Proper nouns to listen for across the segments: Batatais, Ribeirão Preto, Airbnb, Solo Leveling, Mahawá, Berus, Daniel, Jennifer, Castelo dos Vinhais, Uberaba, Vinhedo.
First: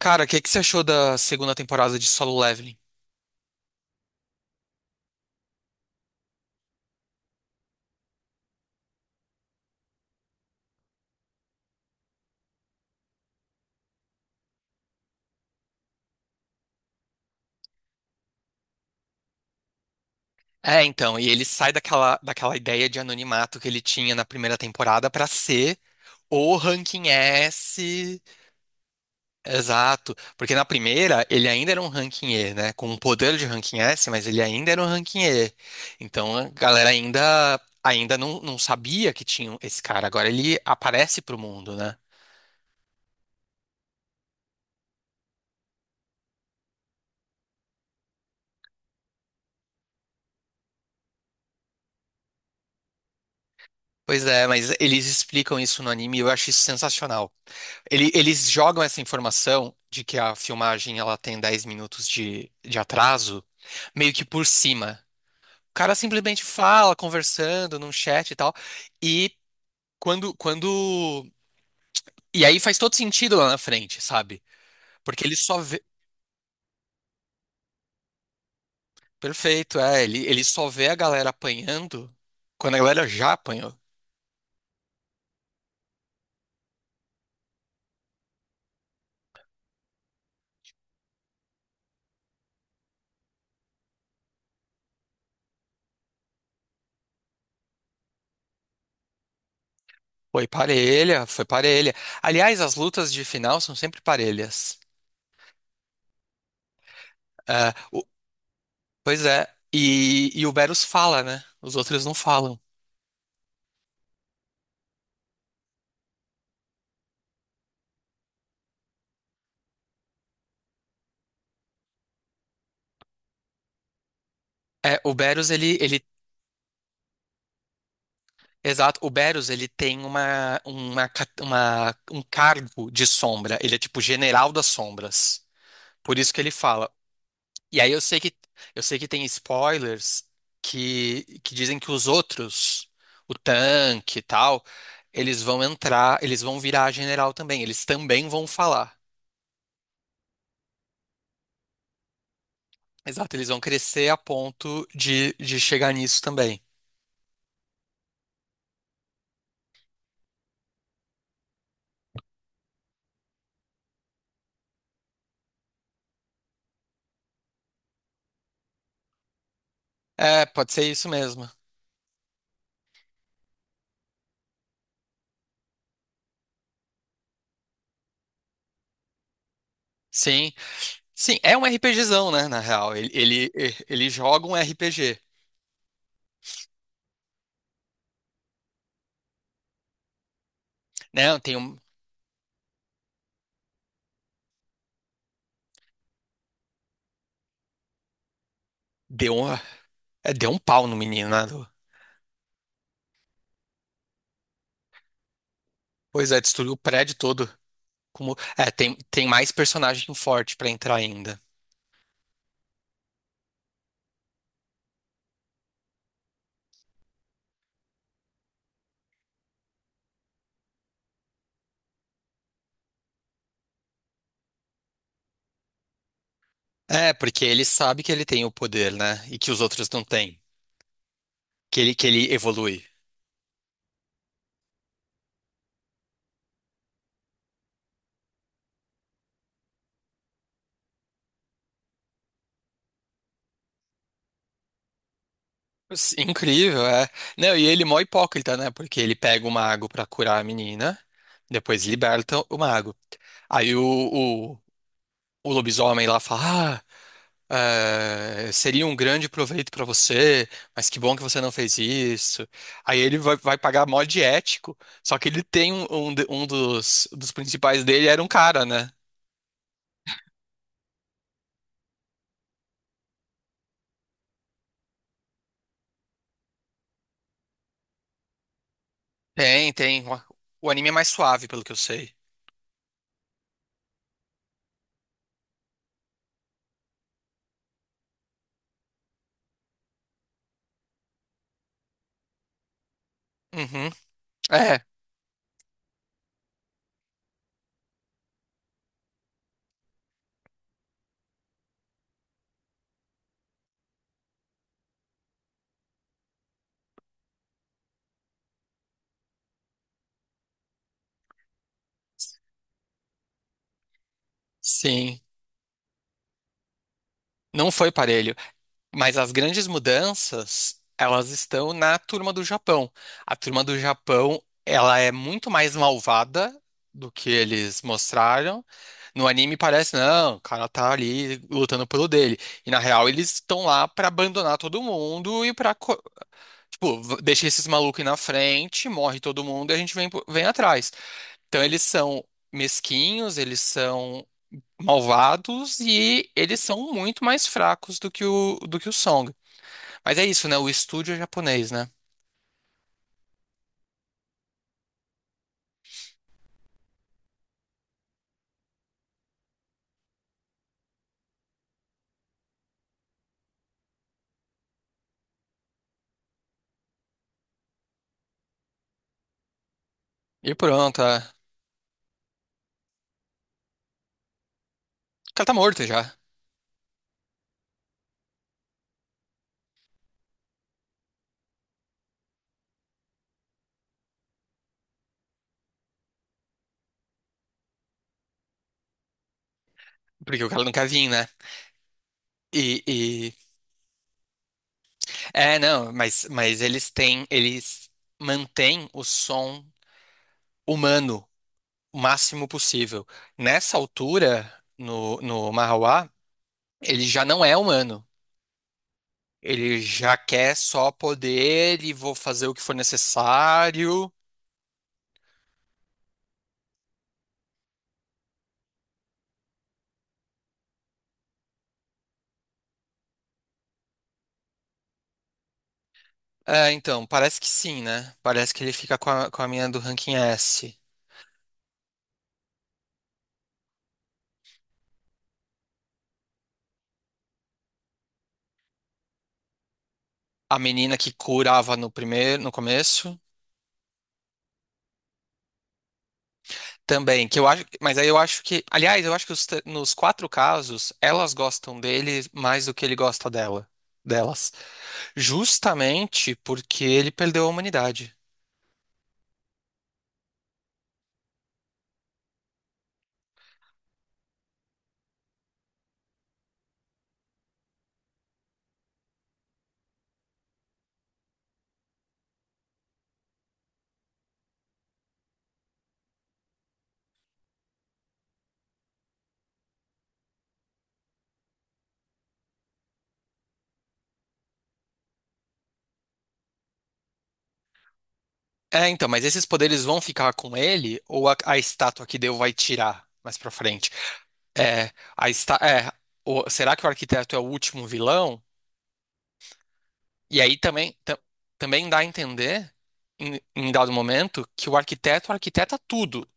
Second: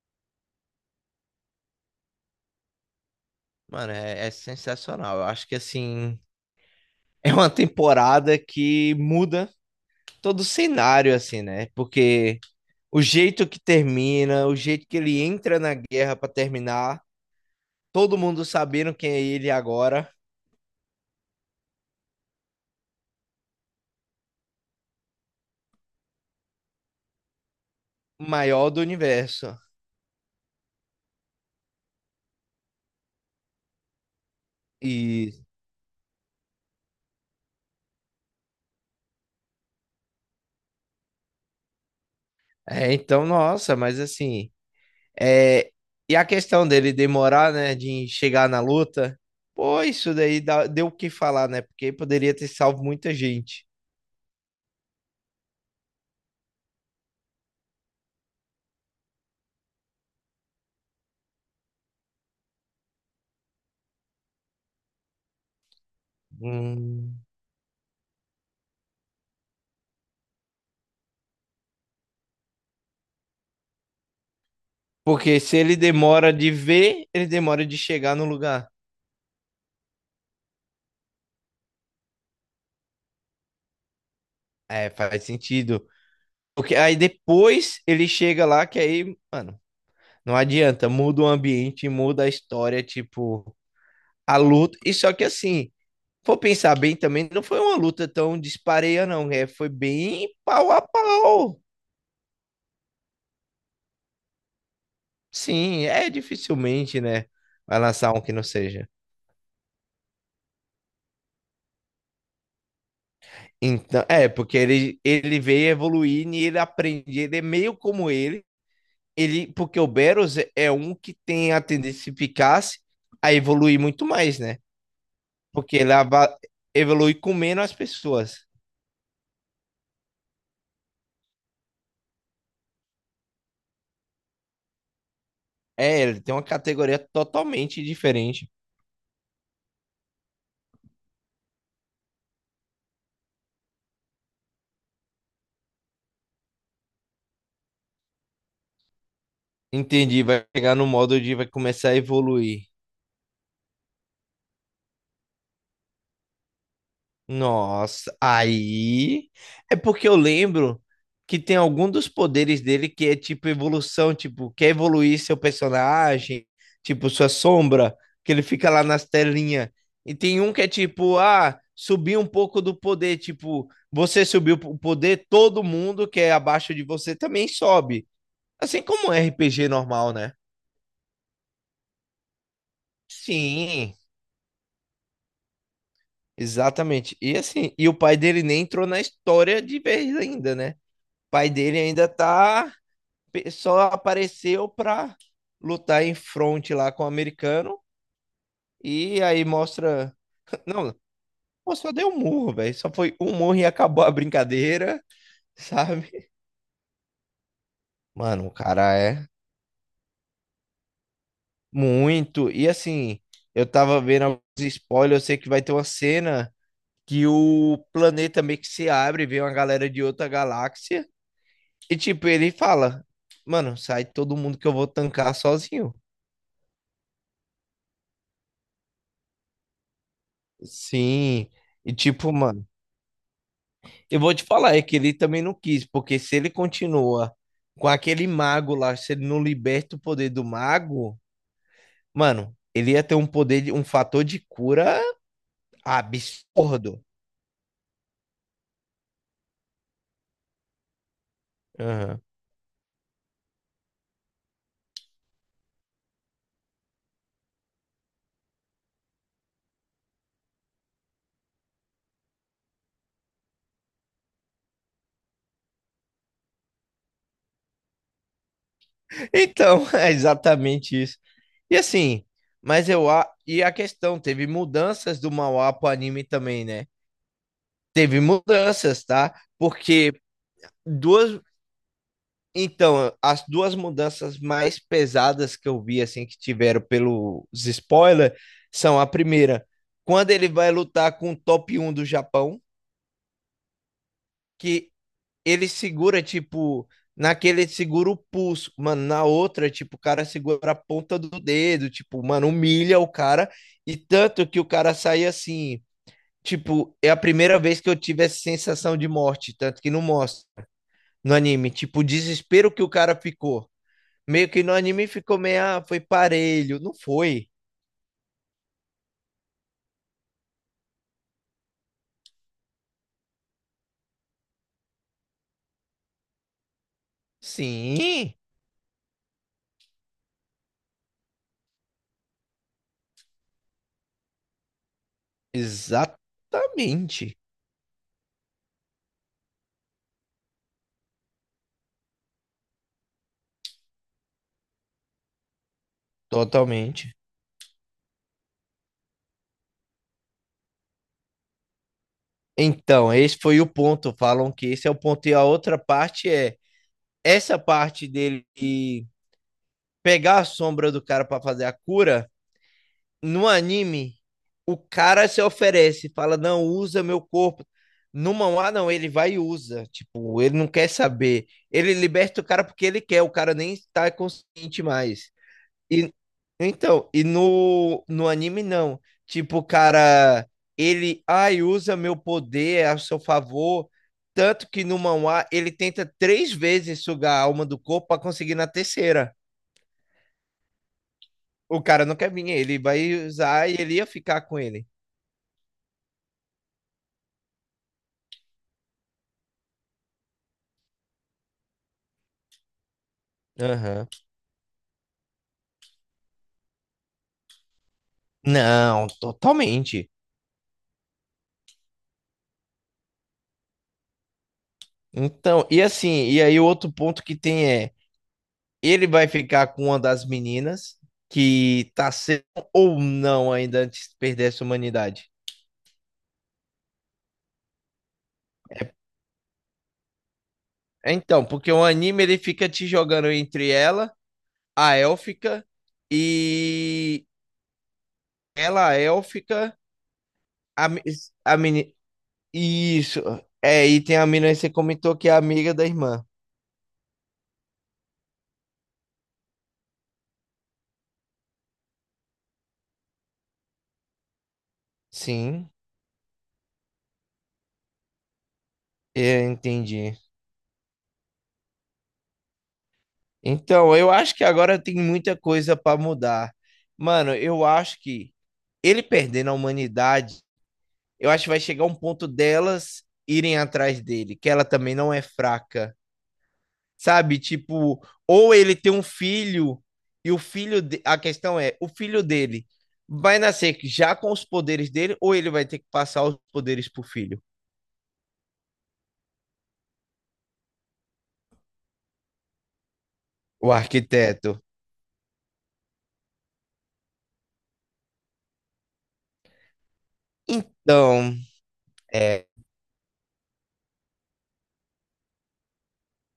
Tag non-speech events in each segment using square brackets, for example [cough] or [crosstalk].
Cara, o que que você achou da segunda temporada de Solo Leveling? Mano, é sensacional. Eu acho que assim [laughs] é uma temporada que muda todo o cenário, assim, né? Porque o jeito que termina, o jeito que ele entra na guerra pra terminar, todo mundo sabendo quem é ele agora, É, então, e ele sai daquela ideia de anonimato que ele tinha na primeira temporada pra ser o ranking S. o maior do universo. Exato, porque na primeira ele ainda era um ranking E, né? Com o poder de ranking S, mas ele ainda era um ranking E E. Então a galera ainda não sabia que tinha esse cara. Agora ele aparece pro mundo, né? é, então, nossa, mas assim, é, e a questão dele demorar, né, de chegar na luta, pô, isso daí deu o que falar, né? Porque poderia ter salvo muita gente. Pois é, mas eles explicam isso no anime e eu acho isso sensacional. Eles jogam essa informação de que a filmagem ela tem 10 minutos de atraso, meio que por cima. O cara simplesmente fala, Hum. conversando num chat e tal. E quando... E aí faz todo sentido lá na frente, sabe? Porque ele Porque se só ele vê... demora de ver, ele demora de chegar no lugar. Perfeito, é. Ele só vê a galera apanhando quando a galera já apanhou. É, faz sentido. Porque aí depois ele chega lá, que aí, mano, não adianta. Muda o ambiente, muda a história, tipo, a luta. E só que assim, for pensar bem também, não foi uma luta tão dispareia, não. É, foi bem Foi pau a parelha, foi pau. parelha. Aliás, as lutas de final são sempre parelhas. Sim, é dificilmente, né? É, Vai lançar um que não seja. pois é. E o Berus fala, né? Os outros não falam. Então, é, porque ele veio evoluir e ele aprende. Ele é meio como ele, porque o Beros é um que tem a tendência, se ficasse, a evoluir muito mais, né? É, o Berus, Porque ele evolui com menos as pessoas. exato, o Berus, ele tem um cargo de sombra, ele é tipo general das sombras, É, por ele isso tem que uma ele fala. categoria E totalmente aí eu sei que, diferente. eu sei que tem spoilers que dizem que os outros, o tanque e tal, eles vão entrar, eles vão virar general também, eles também vão falar. Entendi, vai chegar no modo de vai começar a evoluir. Exato, eles vão crescer a ponto de chegar nisso também. Nossa, aí é porque eu lembro que tem algum dos poderes dele que é tipo evolução, tipo, quer evoluir seu personagem, tipo sua sombra, que ele fica lá nas telinhas. E tem É, um que é pode ser isso tipo, mesmo. ah, subir um pouco do poder, tipo, você subiu o poder, todo mundo que é abaixo de você também sobe. Assim como um RPG normal, né? Sim. Sim, é um RPGzão, né, na real. Ele, ele, Sim, ele joga um RPG, exatamente. E assim, e o pai dele nem entrou na história de vez ainda, né? né? Pai Tem um, dele ainda tá. Só apareceu pra lutar em fronte lá com o americano. E deu aí um, mostra. é, deu um [laughs] pau Não, no menino, né? Pô, só deu um murro, velho. Só foi um murro e acabou a brincadeira, [laughs] sabe? Pois é, destruiu o prédio todo. Como, Mano, o é, tem, cara tem é mais personagem forte pra entrar ainda. muito. E assim, eu tava vendo alguns spoilers. Eu sei que vai ter uma cena que o planeta meio que se abre, vem uma galera de outra galáxia. E tipo, ele fala: Mano, sai todo mundo que eu vou tancar sozinho. É, porque ele sabe que ele tem o poder, né? E que os outros não têm. Sim, Que ele, e que ele tipo, mano, evolui. eu vou te falar, é que ele também não quis, porque se ele continua com aquele mago lá, se ele não liberta o poder do mago, mano, ele ia ter um poder, um fator de cura Sim, incrível, absurdo. é. Não, e ele é mó hipócrita, né? Porque ele pega o mago pra curar a menina, depois Aham. liberta o mago. Aí o, o lobisomem lá fala, ah, seria um grande proveito para você, mas que bom que você não fez isso. Aí ele vai pagar mó de ético, só que ele tem um dos principais dele era um cara, né? Então, [laughs] é exatamente isso. E assim, mas eu, e a questão, teve mudanças do manhwa pro anime também, né? Teve mudanças, tá? Tem, tem. Porque O anime é mais duas, suave, pelo que eu sei. então, as duas mudanças mais pesadas que eu vi, assim, que tiveram pelos spoilers, são a primeira, quando ele vai lutar com o top um do Japão, Uhum. É, que ele segura, tipo, naquele ele segura o pulso, mano, na outra, tipo, o cara segura a ponta do dedo, tipo, mano, humilha o cara, e tanto que o cara sai assim, tipo, é a primeira vez que eu tive essa sensação de morte, tanto que não mostra no anime, tipo, o desespero que o cara ficou. Meio que no anime sim. ficou meio, ah, foi parelho. Não foi. Não foi parelho. Mas as grandes mudanças, elas estão na turma do Japão. A turma do Japão, ela é muito mais malvada do que eles Sim, mostraram. No anime parece, não, o cara tá ali lutando pelo dele. E na real, eles estão lá pra abandonar todo mundo e tipo, exatamente. deixa esses malucos aí na frente, morre todo mundo e a gente vem, vem atrás. Então eles são mesquinhos, eles são malvados e eles são Totalmente. muito mais fracos do que o Song. Mas é isso, né? O estúdio é japonês, né? Então, esse foi o ponto. Falam que esse é o ponto. E a outra parte é essa parte dele de pegar a sombra do cara pra fazer a cura. No anime, o cara se oferece, fala: Não, usa meu corpo. No mangá, não, ele vai e usa. Tipo, E ele não quer pronto, saber. Ele liberta o cara porque ele quer. O cara nem está consciente mais. o cara tá morto já. E, então, e no anime não. Tipo, o cara, ele, ai, usa meu poder a seu favor. Tanto que no manhwa ele tenta 3 vezes sugar a alma do corpo pra conseguir na terceira. Porque o cara não quer vir, né? O cara não quer vir, ele E, vai e- usar e ele ia ficar com ele. é, não, mas eles têm. Eles mantêm o som humano o máximo possível. Nessa Aham. altura, no Mahawá, ele já não é humano. Não, Ele totalmente. já quer só poder e vou fazer o que for necessário. Então, e assim, e aí o outro ponto que tem é, ele vai ficar com uma das meninas que tá sendo ou não ainda antes de perder essa humanidade. É, então, parece que sim, né? Parece que ele fica com a mina do ranking S. É, então, porque o anime ele fica te jogando entre ela, a élfica, e ela, a élfica, A a, menina me- que a curava no menina. primeiro, no começo, Isso. É, e tem a menina que você comentou que é amiga da irmã. também, que eu acho, mas aí eu acho que, aliás, eu acho que nos quatro casos, elas gostam dele mais do que ele gosta dela, delas, Sim, justamente porque ele perdeu a humanidade. eu entendi. Então, eu acho que agora tem muita coisa para mudar. Mano, eu acho que ele perdendo a humanidade, eu acho que vai chegar um ponto delas irem atrás dele, que ela também não é fraca. Sabe? Tipo, ou ele tem um filho e o filho de... a questão é, o filho dele vai nascer já com os poderes dele ou ele vai ter que passar os poderes pro filho, É, então, mas esses poderes vão ficar com ele ou a estátua que deu vai tirar mais pra o frente? arquiteto. É, a esta, é, o- será que o arquiteto é o último vilão? E aí também, Então, também dá a é, entender, em dado momento, que o arquiteto arquiteta tudo,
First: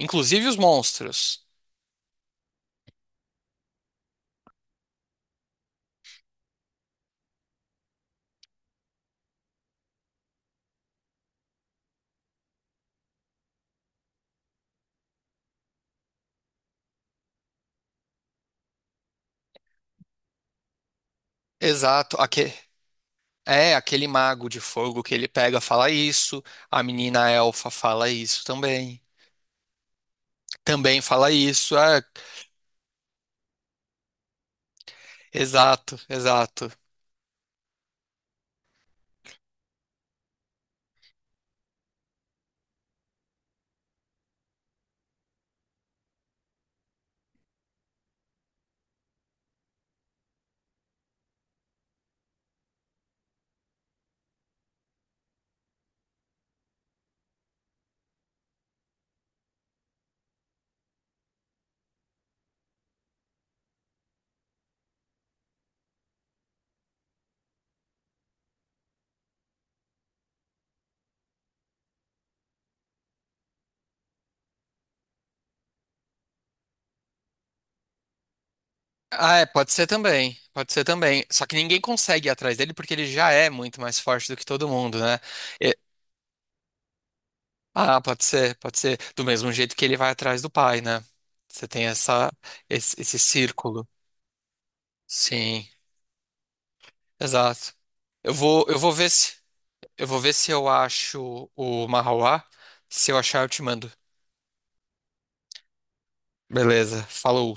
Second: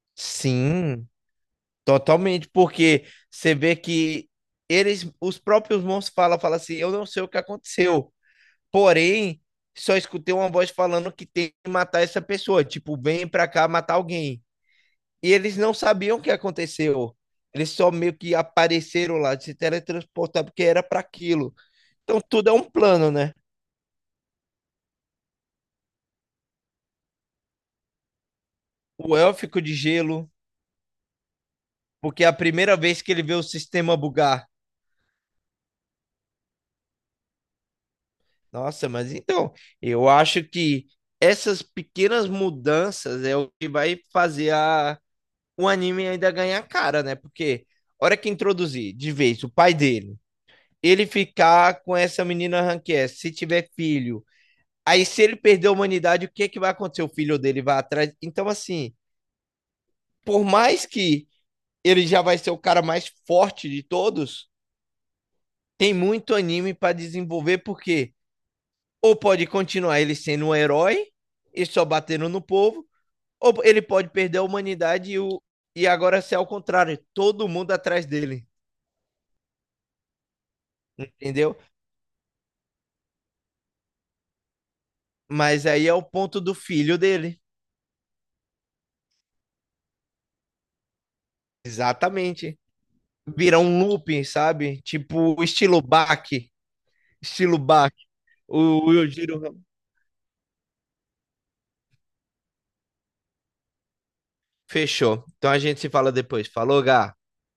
inclusive os sim, monstros. totalmente, porque você vê que eles, os próprios monstros falam, falam assim, eu não sei o que aconteceu, porém, só escutei uma voz falando que tem que matar essa pessoa, tipo, vem pra cá matar alguém. E eles não sabiam o que aconteceu. Eles só meio que apareceram lá, se teletransportaram, porque era para aquilo. Exato, Então tudo é um plano, né? é aquele mago de fogo que ele pega fala isso, a menina elfa fala isso também. O élfico de gelo, Também fala isso, é, porque é a primeira vez que ele vê o sistema bugar. exato, exato. Nossa, mas então, eu acho que essas pequenas mudanças é o que vai fazer a, o anime ainda ganhar cara, né? Porque a hora que introduzir de vez o pai dele, ele ficar com essa menina Rank S, se tiver filho, aí, se ele perder a humanidade, o que é que vai acontecer? O filho dele vai atrás. Então, assim, por mais que ele já vai ser o cara mais forte de todos, tem muito anime pra desenvolver, porque ou pode continuar ele sendo um herói e só batendo no povo, ou ele pode perder a humanidade e, o... e agora ser ao contrário, todo mundo atrás dele, Ah, é, pode ser também, pode ser também. Só que entendeu? ninguém consegue ir atrás dele porque ele já é muito mais forte do que todo mundo, né? Mas aí é o ponto do filho dele. Ah, pode ser, pode ser. Do mesmo jeito que ele vai atrás do pai, né? Você tem essa, Exatamente. esse Virar um círculo. looping, sabe? Tipo, Sim, estilo Bach. Estilo exato. Bach. Eu vou, eu O vou Will ver se, Giro eu vou ver se eu acho o Mahauá. Se eu achar, eu te mando. fechou. Então a gente se fala depois. Falou, Beleza, Gá. falou.